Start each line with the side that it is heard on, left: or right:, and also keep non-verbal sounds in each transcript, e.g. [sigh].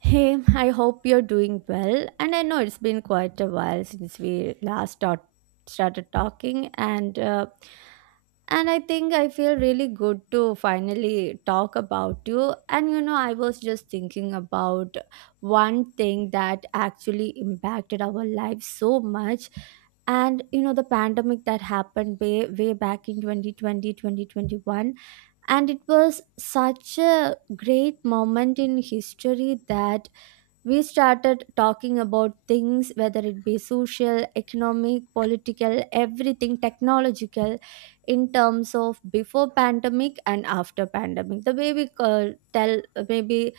right: Hey, I hope you're doing well. And I know it's been quite a while since we last talked. Started talking and I think I feel really good to finally talk about you. I was just thinking about one thing that actually impacted our lives so much. And the pandemic that happened way, way back in 2020-2021, and it was such a great moment in history that we started talking about things, whether it be social, economic, political, everything technological, in terms of before pandemic and after pandemic. The way we tell, maybe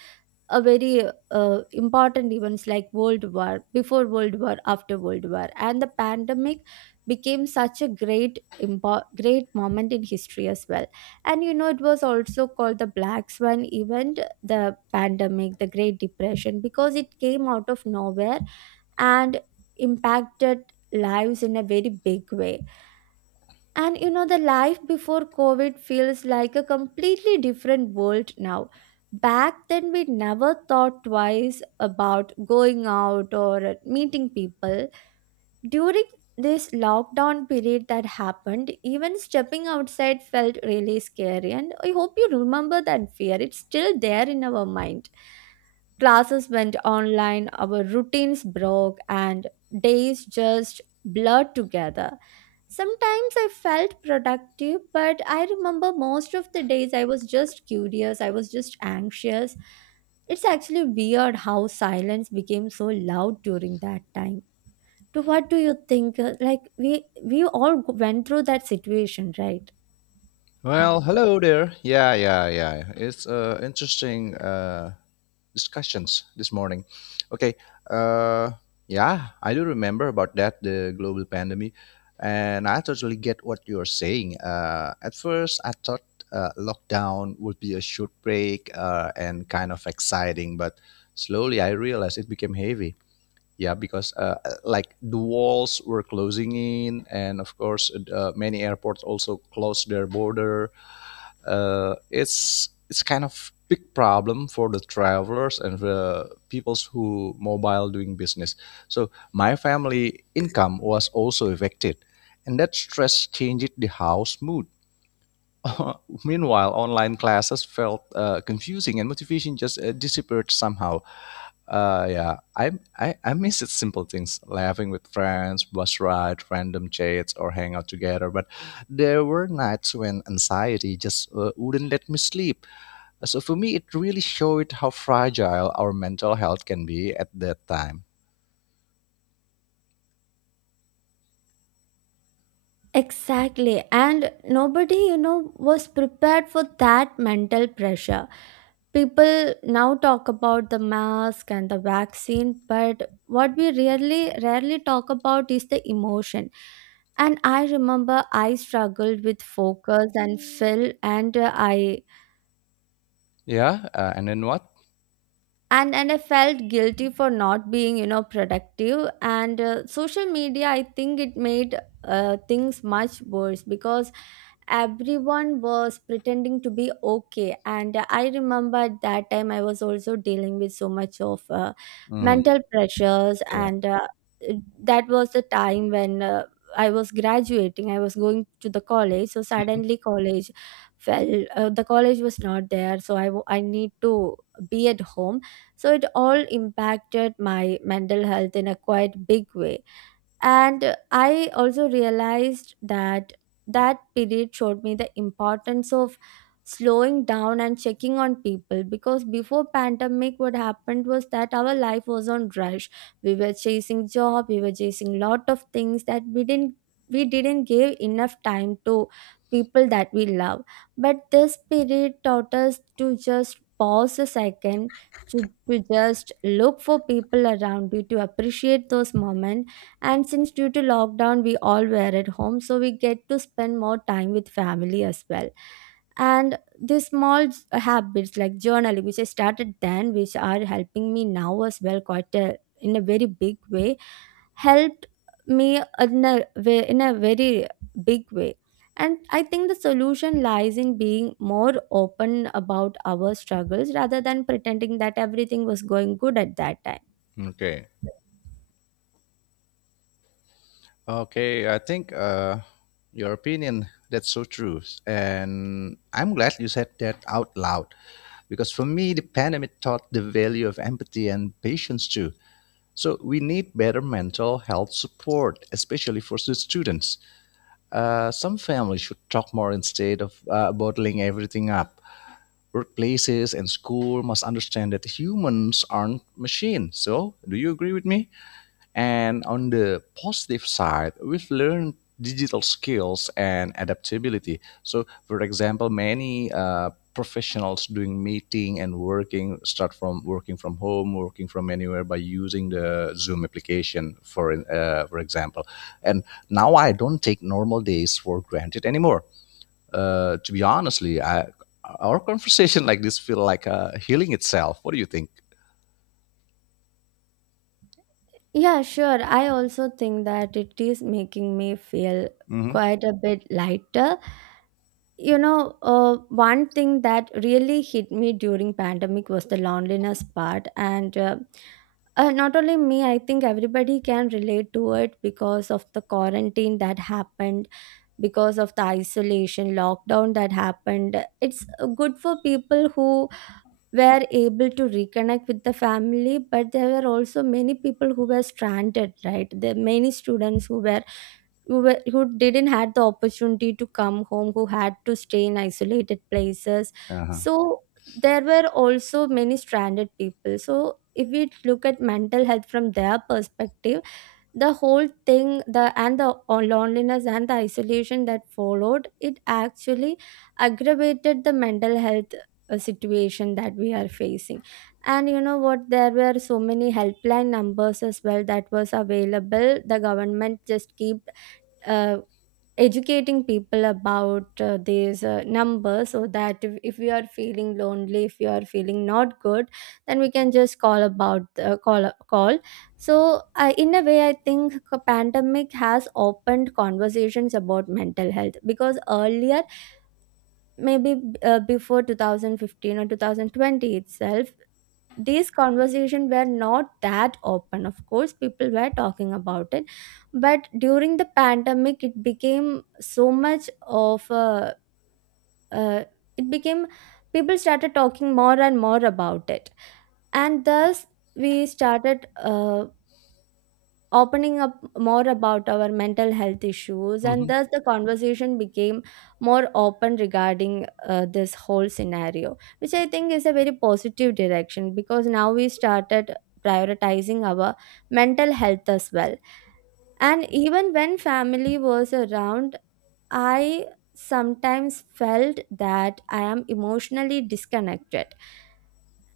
right: a very important events like world war before world war after world war, and the pandemic became such a great moment in history as well. And it was also called the black swan event, the pandemic, the great depression, because it came out of nowhere and impacted lives in a very big way. And the life before COVID feels like a completely different world now. Back then, we never thought twice about going out or meeting people. During this lockdown period that happened, even stepping outside felt really scary. And I hope you remember that fear, it's still there in our mind. Classes went online, our routines broke, and days just blurred together. Sometimes I felt productive, but I remember most of the days I was just curious, I was just anxious. It's actually weird how silence became so loud during that time. So what do you think? Like we all went through that situation, right?
left: Well, hello there. Yeah, yeah, yeah. It's interesting discussions this morning. Okay. Uh, yeah, I do remember about that the global pandemic, and I totally get what you're saying. At first, I thought lockdown would be a short break and kind of exciting, but slowly I realized it became heavy. Yeah, because like the walls were closing in, and of course, many airports also closed their border, it's kind of big problem for the travelers and the peoples who mobile doing business, so my family income was also affected, and that stress changed the house mood. [laughs] Meanwhile, online classes felt confusing and motivation just disappeared somehow. Yeah, I miss it simple things, laughing with friends, bus ride, random chats, or hang out together. But there were nights when anxiety just wouldn't let me sleep. So for me, it really showed how fragile our mental health can be at that time.
right: Exactly. And nobody, was prepared for that mental pressure. People now talk about the mask and the vaccine, but what we really rarely talk about is the emotion. And I remember I struggled with focus and fill, and I
left: Yeah, and then what?
right: and I felt guilty for not being productive, and social media I think it made things much worse, because everyone was pretending to be okay. And I remember at that time I was also dealing with so much of
left: Mm,
right: mental pressures.
left: yeah.
right: And that was the time when I was graduating, I was going to the college, so suddenly college fell, the college was not there, so I need to be at home. So it all impacted my mental health in a quite big way. And I also realized that that period showed me the importance of slowing down and checking on people, because before pandemic what happened was that our life was on rush. We were chasing job, we were chasing lot of things that we didn't give enough time to people that we love. But this period taught us to just pause a second, to just look for people around you to appreciate those moments. And since due to lockdown we all were at home, so we get to spend more time with family as well. And these small habits like journaling, which I started then, which are helping me now as well in a very big way, helped me in a way in a very big way. And I think the solution lies in being more open about our struggles rather than pretending that everything was going good at that time.
left: Mhm. Okay. Okay. I think your opinion, that's so true, and I'm glad you said that out loud. Because for me, the pandemic taught the value of empathy and patience too. So we need better mental health support, especially for the students. Some families should talk more instead of bottling everything up. Workplaces and school must understand that humans aren't machines. So, do you agree with me? And on the positive side, we've learned digital skills and adaptability. So, for example, many professionals doing meeting and working start from working from home, working from anywhere by using the Zoom application, for example. And now I don't take normal days for granted anymore. To be honestly, I, our conversation [laughs] like this feel like healing itself. What do you think?
right: Yeah, sure. I also think that it is making me feel
left: Mm-hmm.
right: quite a bit lighter. One thing that really hit me during pandemic was the loneliness part, and not only me, I think everybody can relate to it because of the quarantine that happened, because of the isolation lockdown that happened. It's good for people who were able to reconnect with the family, but there were also many people who were stranded, right, there were many students who didn't had the opportunity to come home, who had to stay in isolated places.
left: Uh-huh.
right: So there were also many stranded people, so if we look at mental health from their perspective, the whole thing, the loneliness and the isolation that followed it, actually aggravated the mental health situation that we are facing. And you know what, there were so many helpline numbers as well that was available. The government just keep uh, educating people about these numbers, so that if you are feeling lonely, if you are feeling not good, then we can just call about call. So, I in a way, I think a pandemic has opened conversations about mental health, because earlier, maybe before 2015 or 2020 itself, these conversations were not that open. Of course, people were talking about it, but during the pandemic, it became so much of a uh, it became, people started talking more and more about it. And thus we started opening up more about our mental health issues, and
left: Mm-hmm.
right: thus the conversation became more open regarding this whole scenario, which I think is a very positive direction, because now we started prioritizing our mental health as well. And even when family was around, I sometimes felt that I am emotionally disconnected.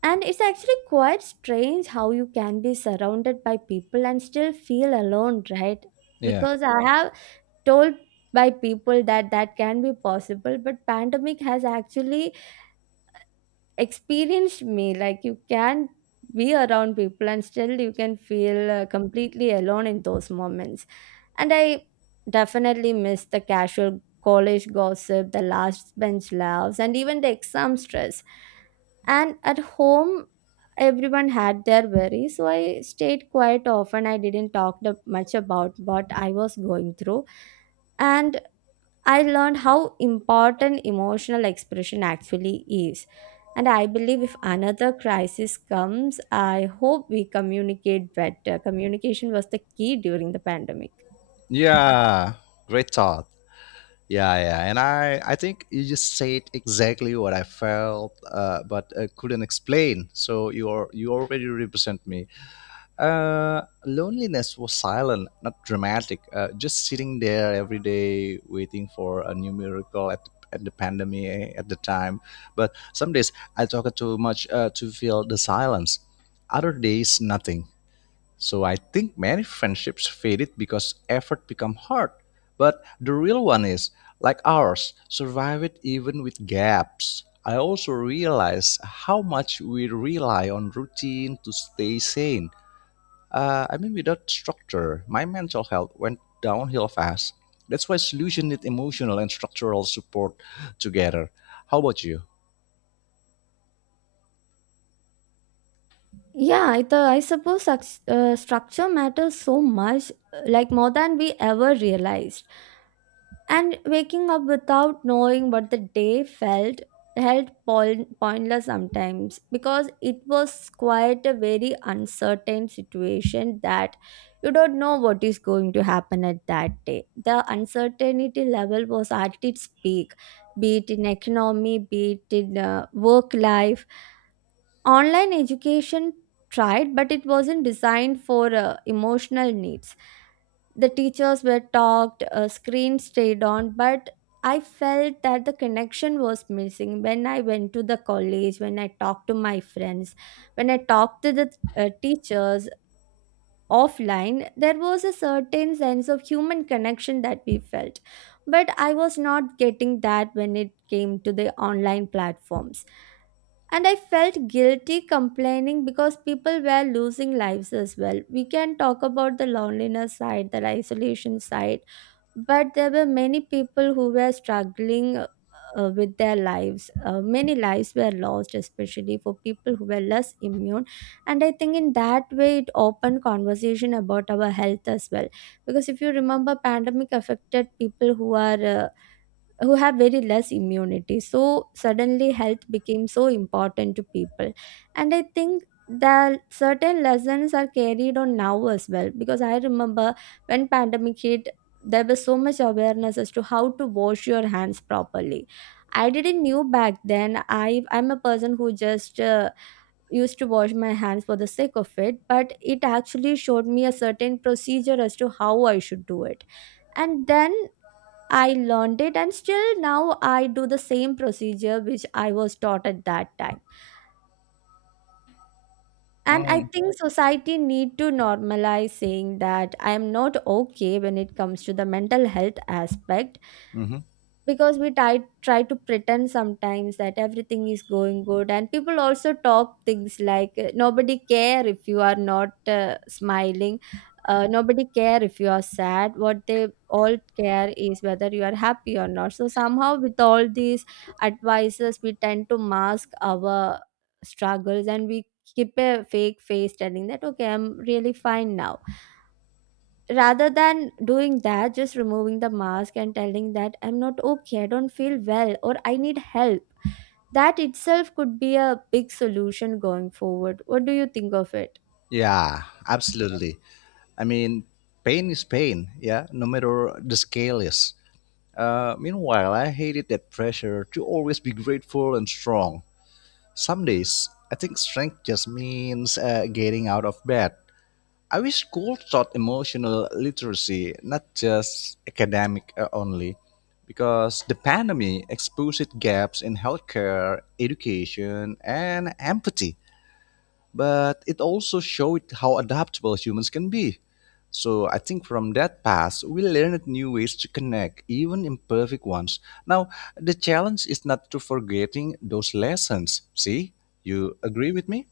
right: And it's actually quite strange how you can be surrounded by people and still feel alone, right?
left: Yeah.
right: Because I have told by people that that can be possible, but pandemic has actually experienced me. Like you can be around people and still you can feel completely alone in those moments. And I definitely miss the casual college gossip, the last bench laughs, and even the exam stress. And at home everyone had their worries, so I stayed quiet often, I didn't talk much about what I was going through. And I learned how important emotional expression actually is. And I believe if another crisis comes, I hope we communicate better. Communication was the key during the pandemic.
left: Yeah, great thought. Yeah, yeah, and I think you just said exactly what I felt, but couldn't explain. So you are, you already represent me. Loneliness was silent, not dramatic. Just sitting there every day, waiting for a new miracle at the pandemic eh, at the time. But some days I talk too much to fill the silence. Other days, nothing, so I think many friendships faded because effort become hard. But the real one is, like ours, survive it even with gaps. I also realize how much we rely on routine to stay sane. I mean, without structure, my mental health went downhill fast. That's why solution need emotional and structural support together. How about you?
right: Yeah, I suppose such structure matters so much, like more than we ever realized. And waking up without knowing what the day felt held pointless sometimes, because it was quite a very uncertain situation that you don't know what is going to happen at that day. The uncertainty level was at its peak, be it in economy, be it in work life. Online education tried, but it wasn't designed for emotional needs. The teachers were talked, screens stayed on, but I felt that the connection was missing when I went to the college, when I talked to my friends, when I talked to the teachers offline, there was a certain sense of human connection that we felt. But I was not getting that when it came to the online platforms. And I felt guilty complaining because people were losing lives as well. We can talk about the loneliness side, the isolation side, but there were many people who were struggling with their lives. Many lives were lost, especially for people who were less immune. And I think in that way, it opened conversation about our health as well. Because if you remember, pandemic affected people who are who have very less immunity, so suddenly health became so important to people. And I think that certain lessons are carried on now as well, because I remember when pandemic hit there was so much awareness as to how to wash your hands properly. I didn't knew back then, I'm a person who just used to wash my hands for the sake of it, but it actually showed me a certain procedure as to how I should do it. And then I learned it and still now I do the same procedure which I was taught at that time. And I
left: Mm.
right: think society need to normalize saying that I am not okay when it comes to the mental health aspect
left: Hmm.
right: because we try to pretend sometimes that everything is going good, and people also talk things like, nobody care if you are not smiling, nobody care if you are sad. What they all care is whether you are happy or not. So somehow, with all these advices, we tend to mask our struggles and we keep a fake face telling that, okay, I'm really fine now, rather than doing that, just removing the mask and telling that I'm not okay, I don't feel well, or I need help. That itself could be a big solution going forward. What do you think of it?
left: Yeah, absolutely. I mean, pain is pain, yeah, no matter the scale is. Meanwhile, I hated that pressure to always be grateful and strong. Some days, I think strength just means getting out of bed. I wish school taught emotional literacy, not just academic only, because the pandemic exposed gaps in healthcare, education, and empathy, but it also showed how adaptable humans can be. So I think from that past, we learned new ways to connect, even imperfect ones. Now, the challenge is not to forgetting those lessons. See, you agree with me?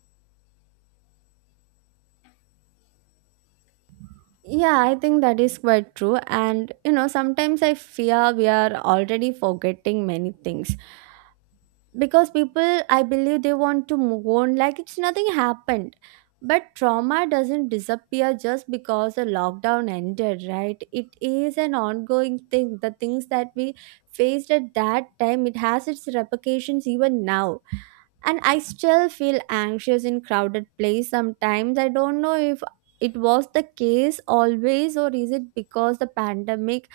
right: Yeah, I think that is quite true. And you know, sometimes I fear we are already forgetting many things because people, I believe they want to move on like it's nothing happened. But trauma doesn't disappear just because the lockdown ended, right? It is an ongoing thing. The things that we faced at that time, it has its repercussions even now. And I still feel anxious in crowded place sometimes. I don't know if it was the case always, or is it because the pandemic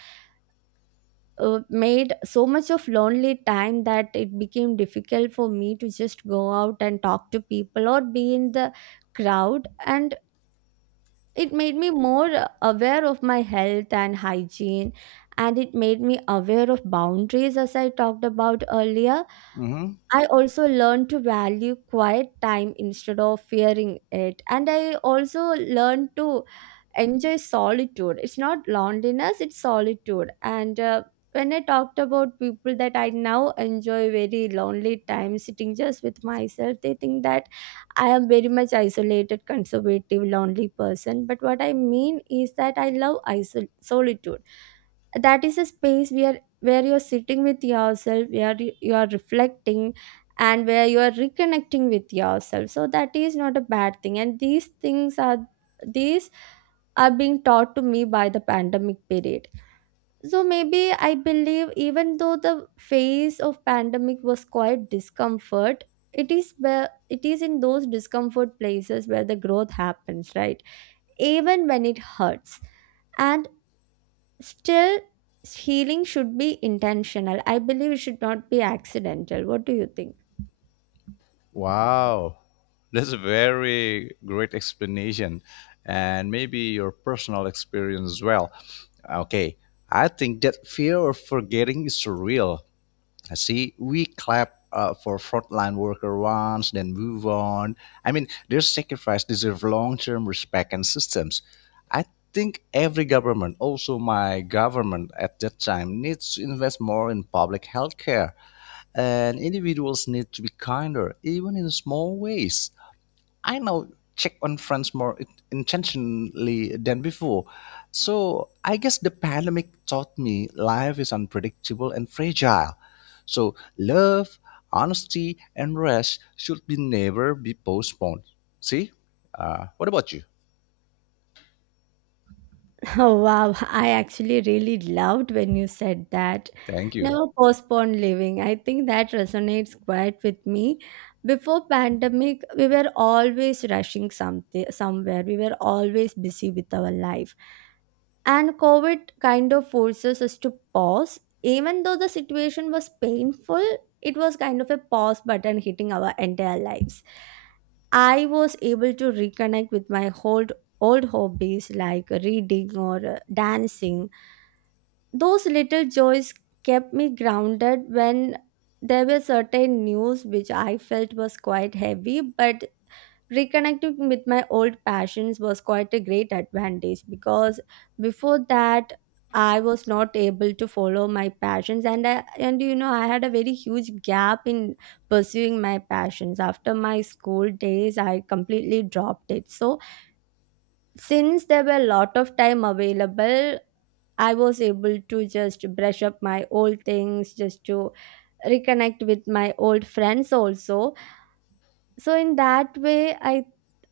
right: made so much of lonely time that it became difficult for me to just go out and talk to people or be in the crowd. And it made me more aware of my health and hygiene, and it made me aware of boundaries, as I talked about earlier.
left: Mm-hmm.
right: I also learned to value quiet time instead of fearing it. And I also learned to enjoy solitude. It's not loneliness, it's solitude. And when I talked about people that I now enjoy very lonely time sitting just with myself, they think that I am very much isolated, conservative, lonely person. But what I mean is that I love solitude. That is a space where you're sitting with yourself, where you are reflecting, and where you are reconnecting with yourself. So that is not a bad thing. And these things are, these are being taught to me by the pandemic period. So maybe I believe, even though the phase of pandemic was quite discomfort, it is where, it is in those discomfort places where the growth happens, right? Even when it hurts. And still, healing should be intentional. I believe it should not be accidental. What do you think?
left: Wow, that's a very great explanation, and maybe your personal experience as well. Okay, I think that fear of forgetting is real. See, we clap for frontline worker once, then move on. I mean, their sacrifice deserve long-term respect and systems. I think every government, also my government at that time, needs to invest more in public health care, and individuals need to be kinder, even in small ways. I now check on friends more intentionally than before. So I guess the pandemic taught me life is unpredictable and fragile. So love, honesty, and rest should be never be postponed. See? What about you?
right: [laughs] Oh, wow, I actually really loved when you said that.
left: Thank you.
right: Never postpone living. I think that resonates quite with me. Before pandemic, we were always rushing something somewhere. We were always busy with our life. And COVID kind of forces us to pause. Even though the situation was painful, it was kind of a pause button hitting our entire lives. I was able to reconnect with my old hobbies, like reading or dancing. Those little joys kept me grounded when there were certain news which I felt was quite heavy. But reconnecting with my old passions was quite a great advantage, because before that I was not able to follow my passions. And I, and you know, I had a very huge gap in pursuing my passions. After my school days, I completely dropped it. So since there were a lot of time available, I was able to just brush up my old things, just to reconnect with my old friends also. So in that way, i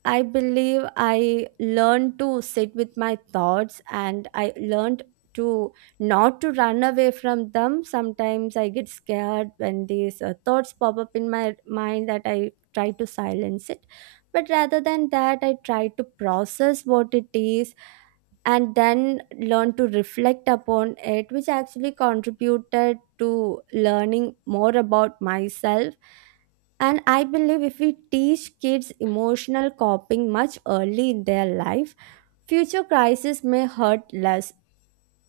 right: i believe I learned to sit with my thoughts, and I learned to not to run away from them. Sometimes I get scared when these thoughts pop up in my mind that I try to silence it. But rather than that, I try to process what it is, and then learn to reflect upon it, which actually contributed to learning more about myself. And I believe if we teach kids emotional coping much early in their life, future crises may hurt less.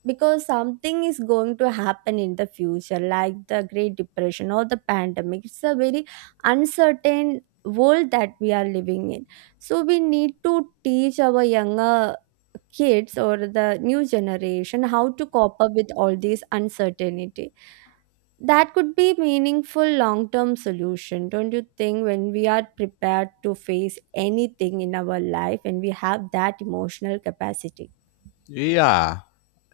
right: Because something is going to happen in the future, like the great depression or the pandemic. It's a very uncertain world that we are living in. So we need to teach our younger kids or the new generation how to cope up with all these uncertainty. That could be meaningful long term solution, don't you think? When we are prepared to face anything in our life and we have that emotional capacity.
left: Yeah,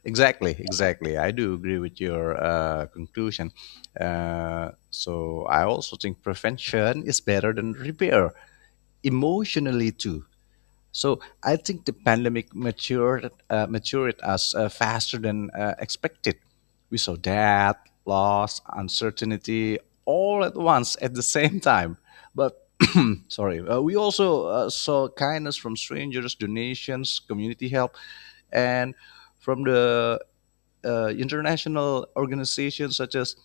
left: exactly, exactly. I do agree with your conclusion. So I also think prevention is better than repair emotionally too. So I think the pandemic matured us faster than expected. We saw death, loss, uncertainty all at once at the same time. But sorry, we also saw kindness from strangers, donations, community help, and from the international organizations such as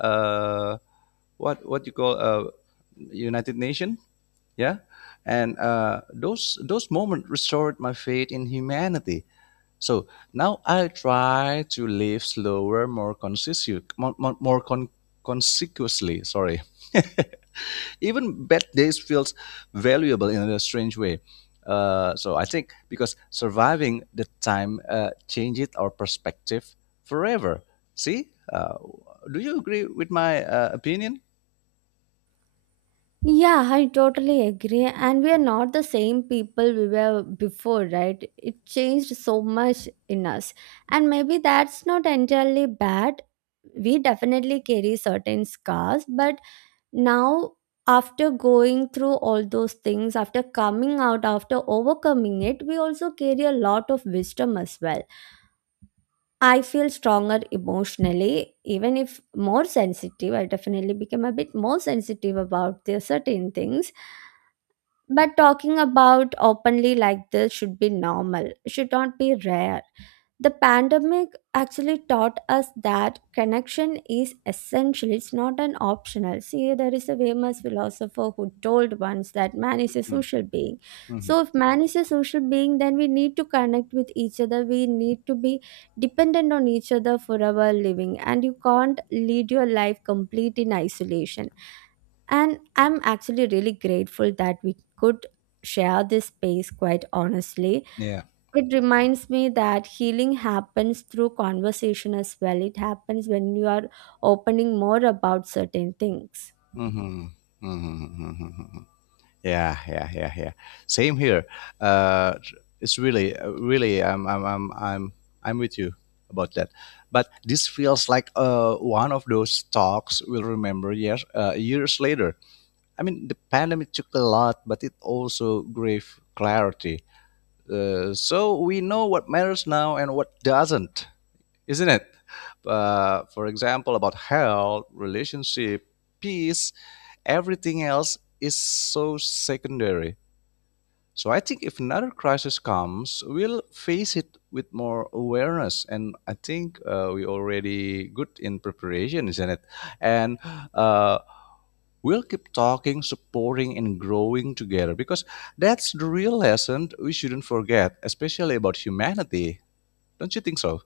left: uh, what you call United Nations, yeah, and those moments restored my faith in humanity. So now I try to live slower, more conscious, more consequently, sorry. [laughs] Even bad days feels valuable in a strange way. So I think because surviving the time changes our perspective forever. See, do you agree with my opinion?
right: Yeah, I totally agree. And we are not the same people we were before, right? It changed so much in us. And maybe that's not entirely bad. We definitely carry certain scars, but now, after going through all those things, after coming out, after overcoming it, we also carry a lot of wisdom as well. I feel stronger emotionally, even if more sensitive. I definitely became a bit more sensitive about the certain things, but talking about openly like this should be normal, it should not be rare. The pandemic actually taught us that connection is essential, it's not an optional. See, there is a famous philosopher who told once that man is a social being.
left: Hmm.
right: So, if man is a social being, then we need to connect with each other, we need to be dependent on each other for our living, and you can't lead your life complete in isolation. And I'm actually really grateful that we could share this space quite honestly.
left: Yeah.
right: It reminds me that healing happens through conversation as well. It happens when you are opening more about certain things.
left: Hmm. Hmm. Hmm. Yeah, yeah, yeah, yeah. Same here. Uh, it's really, really, I'm with you about that. But this feels like one of those talks we'll remember years later. I mean, the pandemic took a lot, but it also gave clarity. So we know what matters now and what doesn't, isn't it? For example, about health, relationship, peace, everything else is so secondary. So I think if another crisis comes, we'll face it with more awareness, and I think we're already good in preparation, isn't it? And uh, we'll keep talking, supporting, and growing together because that's the real lesson we shouldn't forget, especially about humanity. Don't you think so?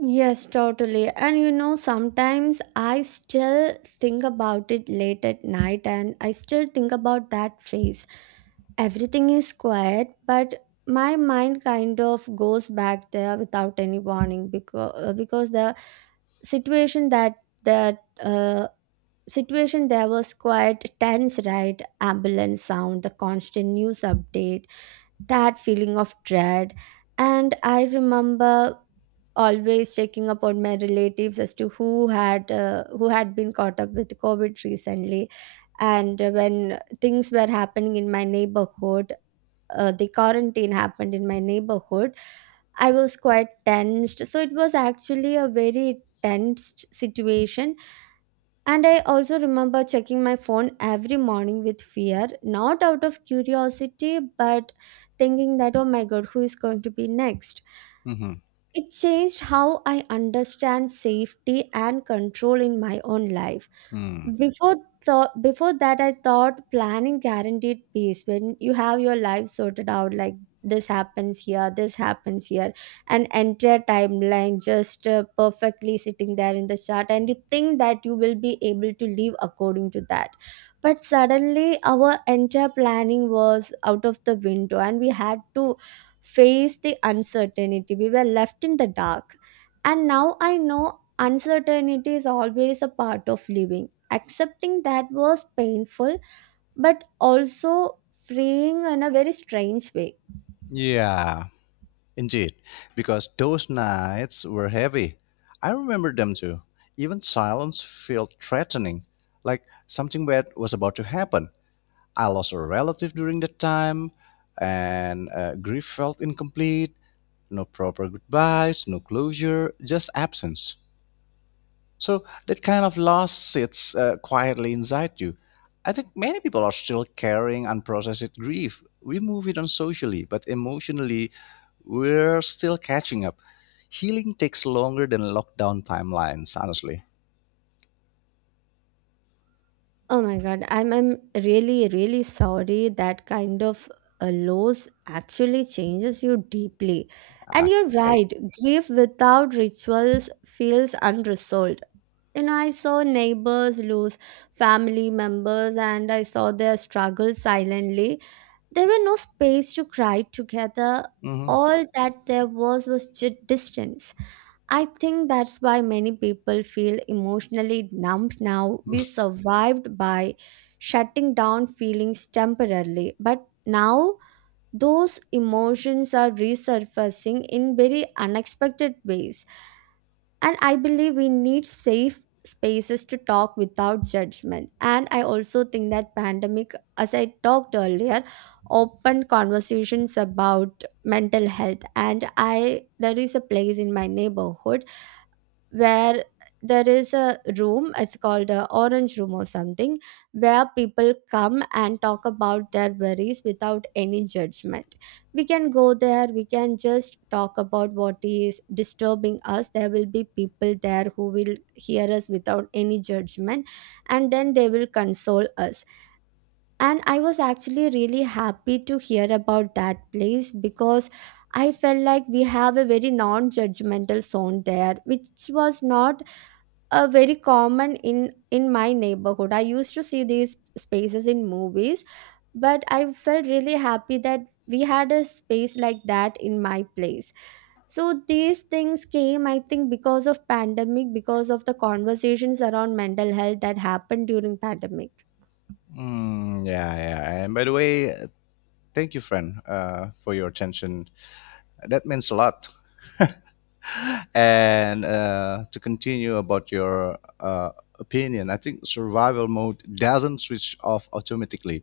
right: Yes, totally. And you know, sometimes I still think about it late at night, and I still think about that phase. Everything is quiet, but my mind kind of goes back there without any warning. Because the situation that, that situation there was quite tense, right? Ambulance sound, the constant news update, that feeling of dread. And I remember always checking up on my relatives as to who had been caught up with COVID recently. And when things were happening in my neighborhood, the quarantine happened in my neighborhood, I was quite tensed. So it was actually a very tense situation. And I also remember checking my phone every morning with fear, not out of curiosity, but thinking that, oh my god, who is going to be next?
left: Hmm.
right: It changed how I understand safety and control in my own life.
left: Hmm.
right: Before before that I thought planning guaranteed peace, when you have your life sorted out, like this happens here, this happens here, an entire timeline just perfectly sitting there in the chart, and you think that you will be able to live according to that. But suddenly our entire planning was out of the window, and we had to face the uncertainty. We were left in the dark. And now I know uncertainty is always a part of living. Accepting that was painful, but also freeing in a very strange way.
left: Yeah. Indeed, because those nights were heavy. I remember them too. Even silence felt threatening, like something bad was about to happen. I lost a relative during that time, and grief felt incomplete. No proper goodbyes, no closure, just absence. So that kind of loss sits quietly inside you. I think many people are still carrying unprocessed grief. We move it on socially, but emotionally, we're still catching up. Healing takes longer than lockdown timelines, honestly.
right: Oh my god, I'm really really sorry. That kind of a loss actually changes you deeply. And
left: Ah,
right: you're
left: okay.
right: right, grief without rituals feels unresolved. You know, I saw neighbors lose family members, and I saw their struggle silently. There were no space to cry together.
left: Hmm.
right: All that there was distance. I think that's why many people feel emotionally numb now. We survived by shutting down feelings temporarily, but now those emotions are resurfacing in very unexpected ways. And I believe we need safe spaces to talk without judgment. And I also think that pandemic, as I talked earlier, opened conversations about mental health. And I, there is a place in my neighborhood where there is a room, it's called a orange room or something, where people come and talk about their worries without any judgment. We can go there, we can just talk about what is disturbing us. There will be people there who will hear us without any judgment, and then they will console us. And I was actually really happy to hear about that place, because I felt like we have a very non judgmental zone there, which was not a very common in my neighborhood. I used to see these spaces in movies, but I felt really happy that we had a space like that in my place. So these things came, I think, because of pandemic, because of the conversations around mental health that happened during pandemic.
left: Mm, yeah, yeah. And by the way, thank you, friend, for your attention. That means a lot. And to continue about your opinion, I think survival mode doesn't switch off automatically.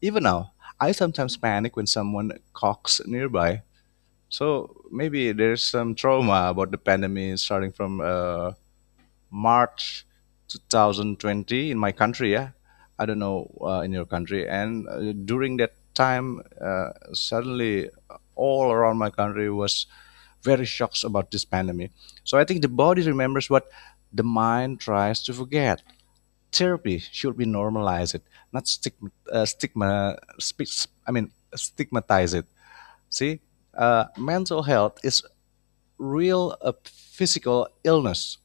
left: Even now, I sometimes panic when someone coughs nearby. So maybe there's some trauma about the pandemic starting from March 2020 in my country. Yeah, I don't know in your country. And during that time, suddenly all around my country was very shocked about this pandemic. So I think the body remembers what the mind tries to forget. Therapy should be normalize it, not stigma, stigma I mean stigmatize it. See, mental health is real a physical illness.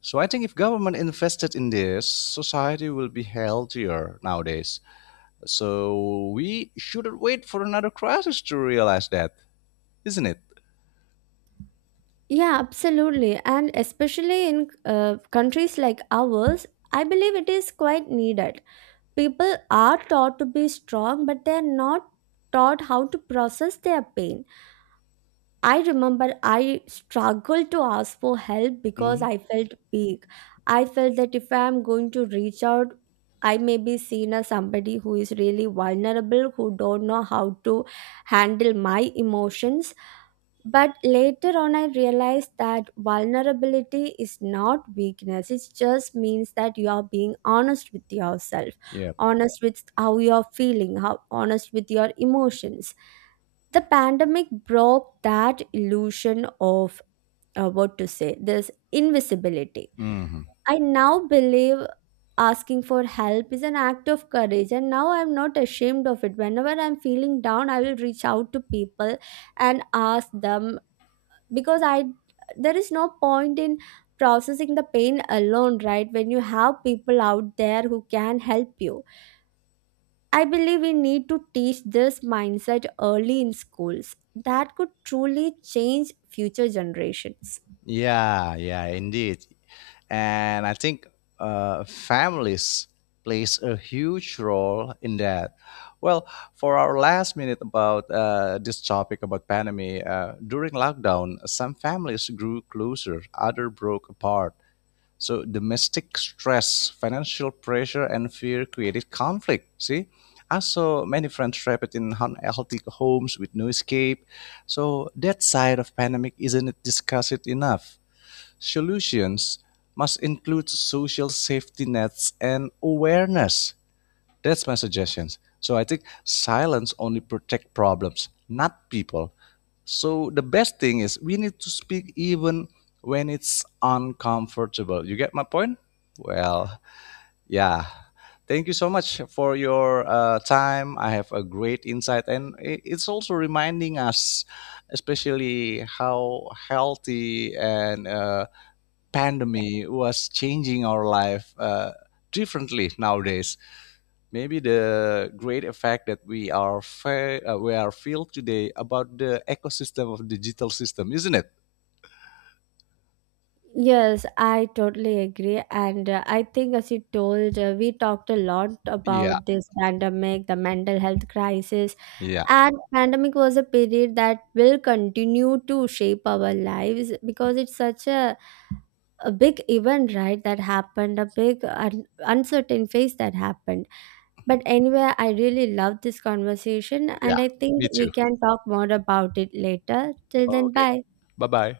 left: So I think if government invested in this, society will be healthier nowadays. So we shouldn't wait for another crisis to realize that, isn't it?
right: Yeah, absolutely. And especially in countries like ours, I believe it is quite needed. People are taught to be strong, but they are not taught how to process their pain. I remember I struggled to ask for help because
left: Hmm.
right: I felt weak. I felt that if I am going to reach out, I may be seen as somebody who is really vulnerable, who don't know how to handle my emotions. But later on, I realized that vulnerability is not weakness. It just means that you are being honest with yourself,
left: Yeah.
right: honest with how you are feeling, how honest with your emotions. The pandemic broke that illusion of, what to say, this invisibility.
left: Hmm.
right: I now believe asking for help is an act of courage, and now I'm not ashamed of it. Whenever I'm feeling down, I will reach out to people and ask them, because I, there is no point in processing the pain alone, right? When you have people out there who can help you, I believe we need to teach this mindset early in schools. That could truly change future generations.
left: Yeah, yeah, indeed. And I think families plays a huge role in that. Well, for our last minute about this topic about pandemic, during lockdown, some families grew closer, other broke apart. So domestic stress, financial pressure, and fear created conflict. See, I saw many friends trapped in unhealthy homes with no escape. So that side of pandemic isn't discussed enough. Solutions must include social safety nets and awareness. That's my suggestion. So I think silence only protect problems, not people. So the best thing is we need to speak even when it's uncomfortable. You get my point? Well, yeah. Thank you so much for your time. I have a great insight, and it's also reminding us, especially how healthy and pandemic was changing our life differently nowadays. Maybe the great effect that we are we are feel today about the ecosystem of digital system, isn't it?
right: Yes, I totally agree. And I think, as you told, we talked a lot
left: Yeah,
right: about this pandemic, the mental health crisis.
left: yeah,
right: And pandemic was a period that will continue to shape our lives, because it's such a big event, right? That happened, a big uncertain phase that happened. But anyway, I really love this conversation,
left: yeah.
right: and I think
left: Me too.
right: we can talk more about it later. Till then, bye.
left: Bye bye.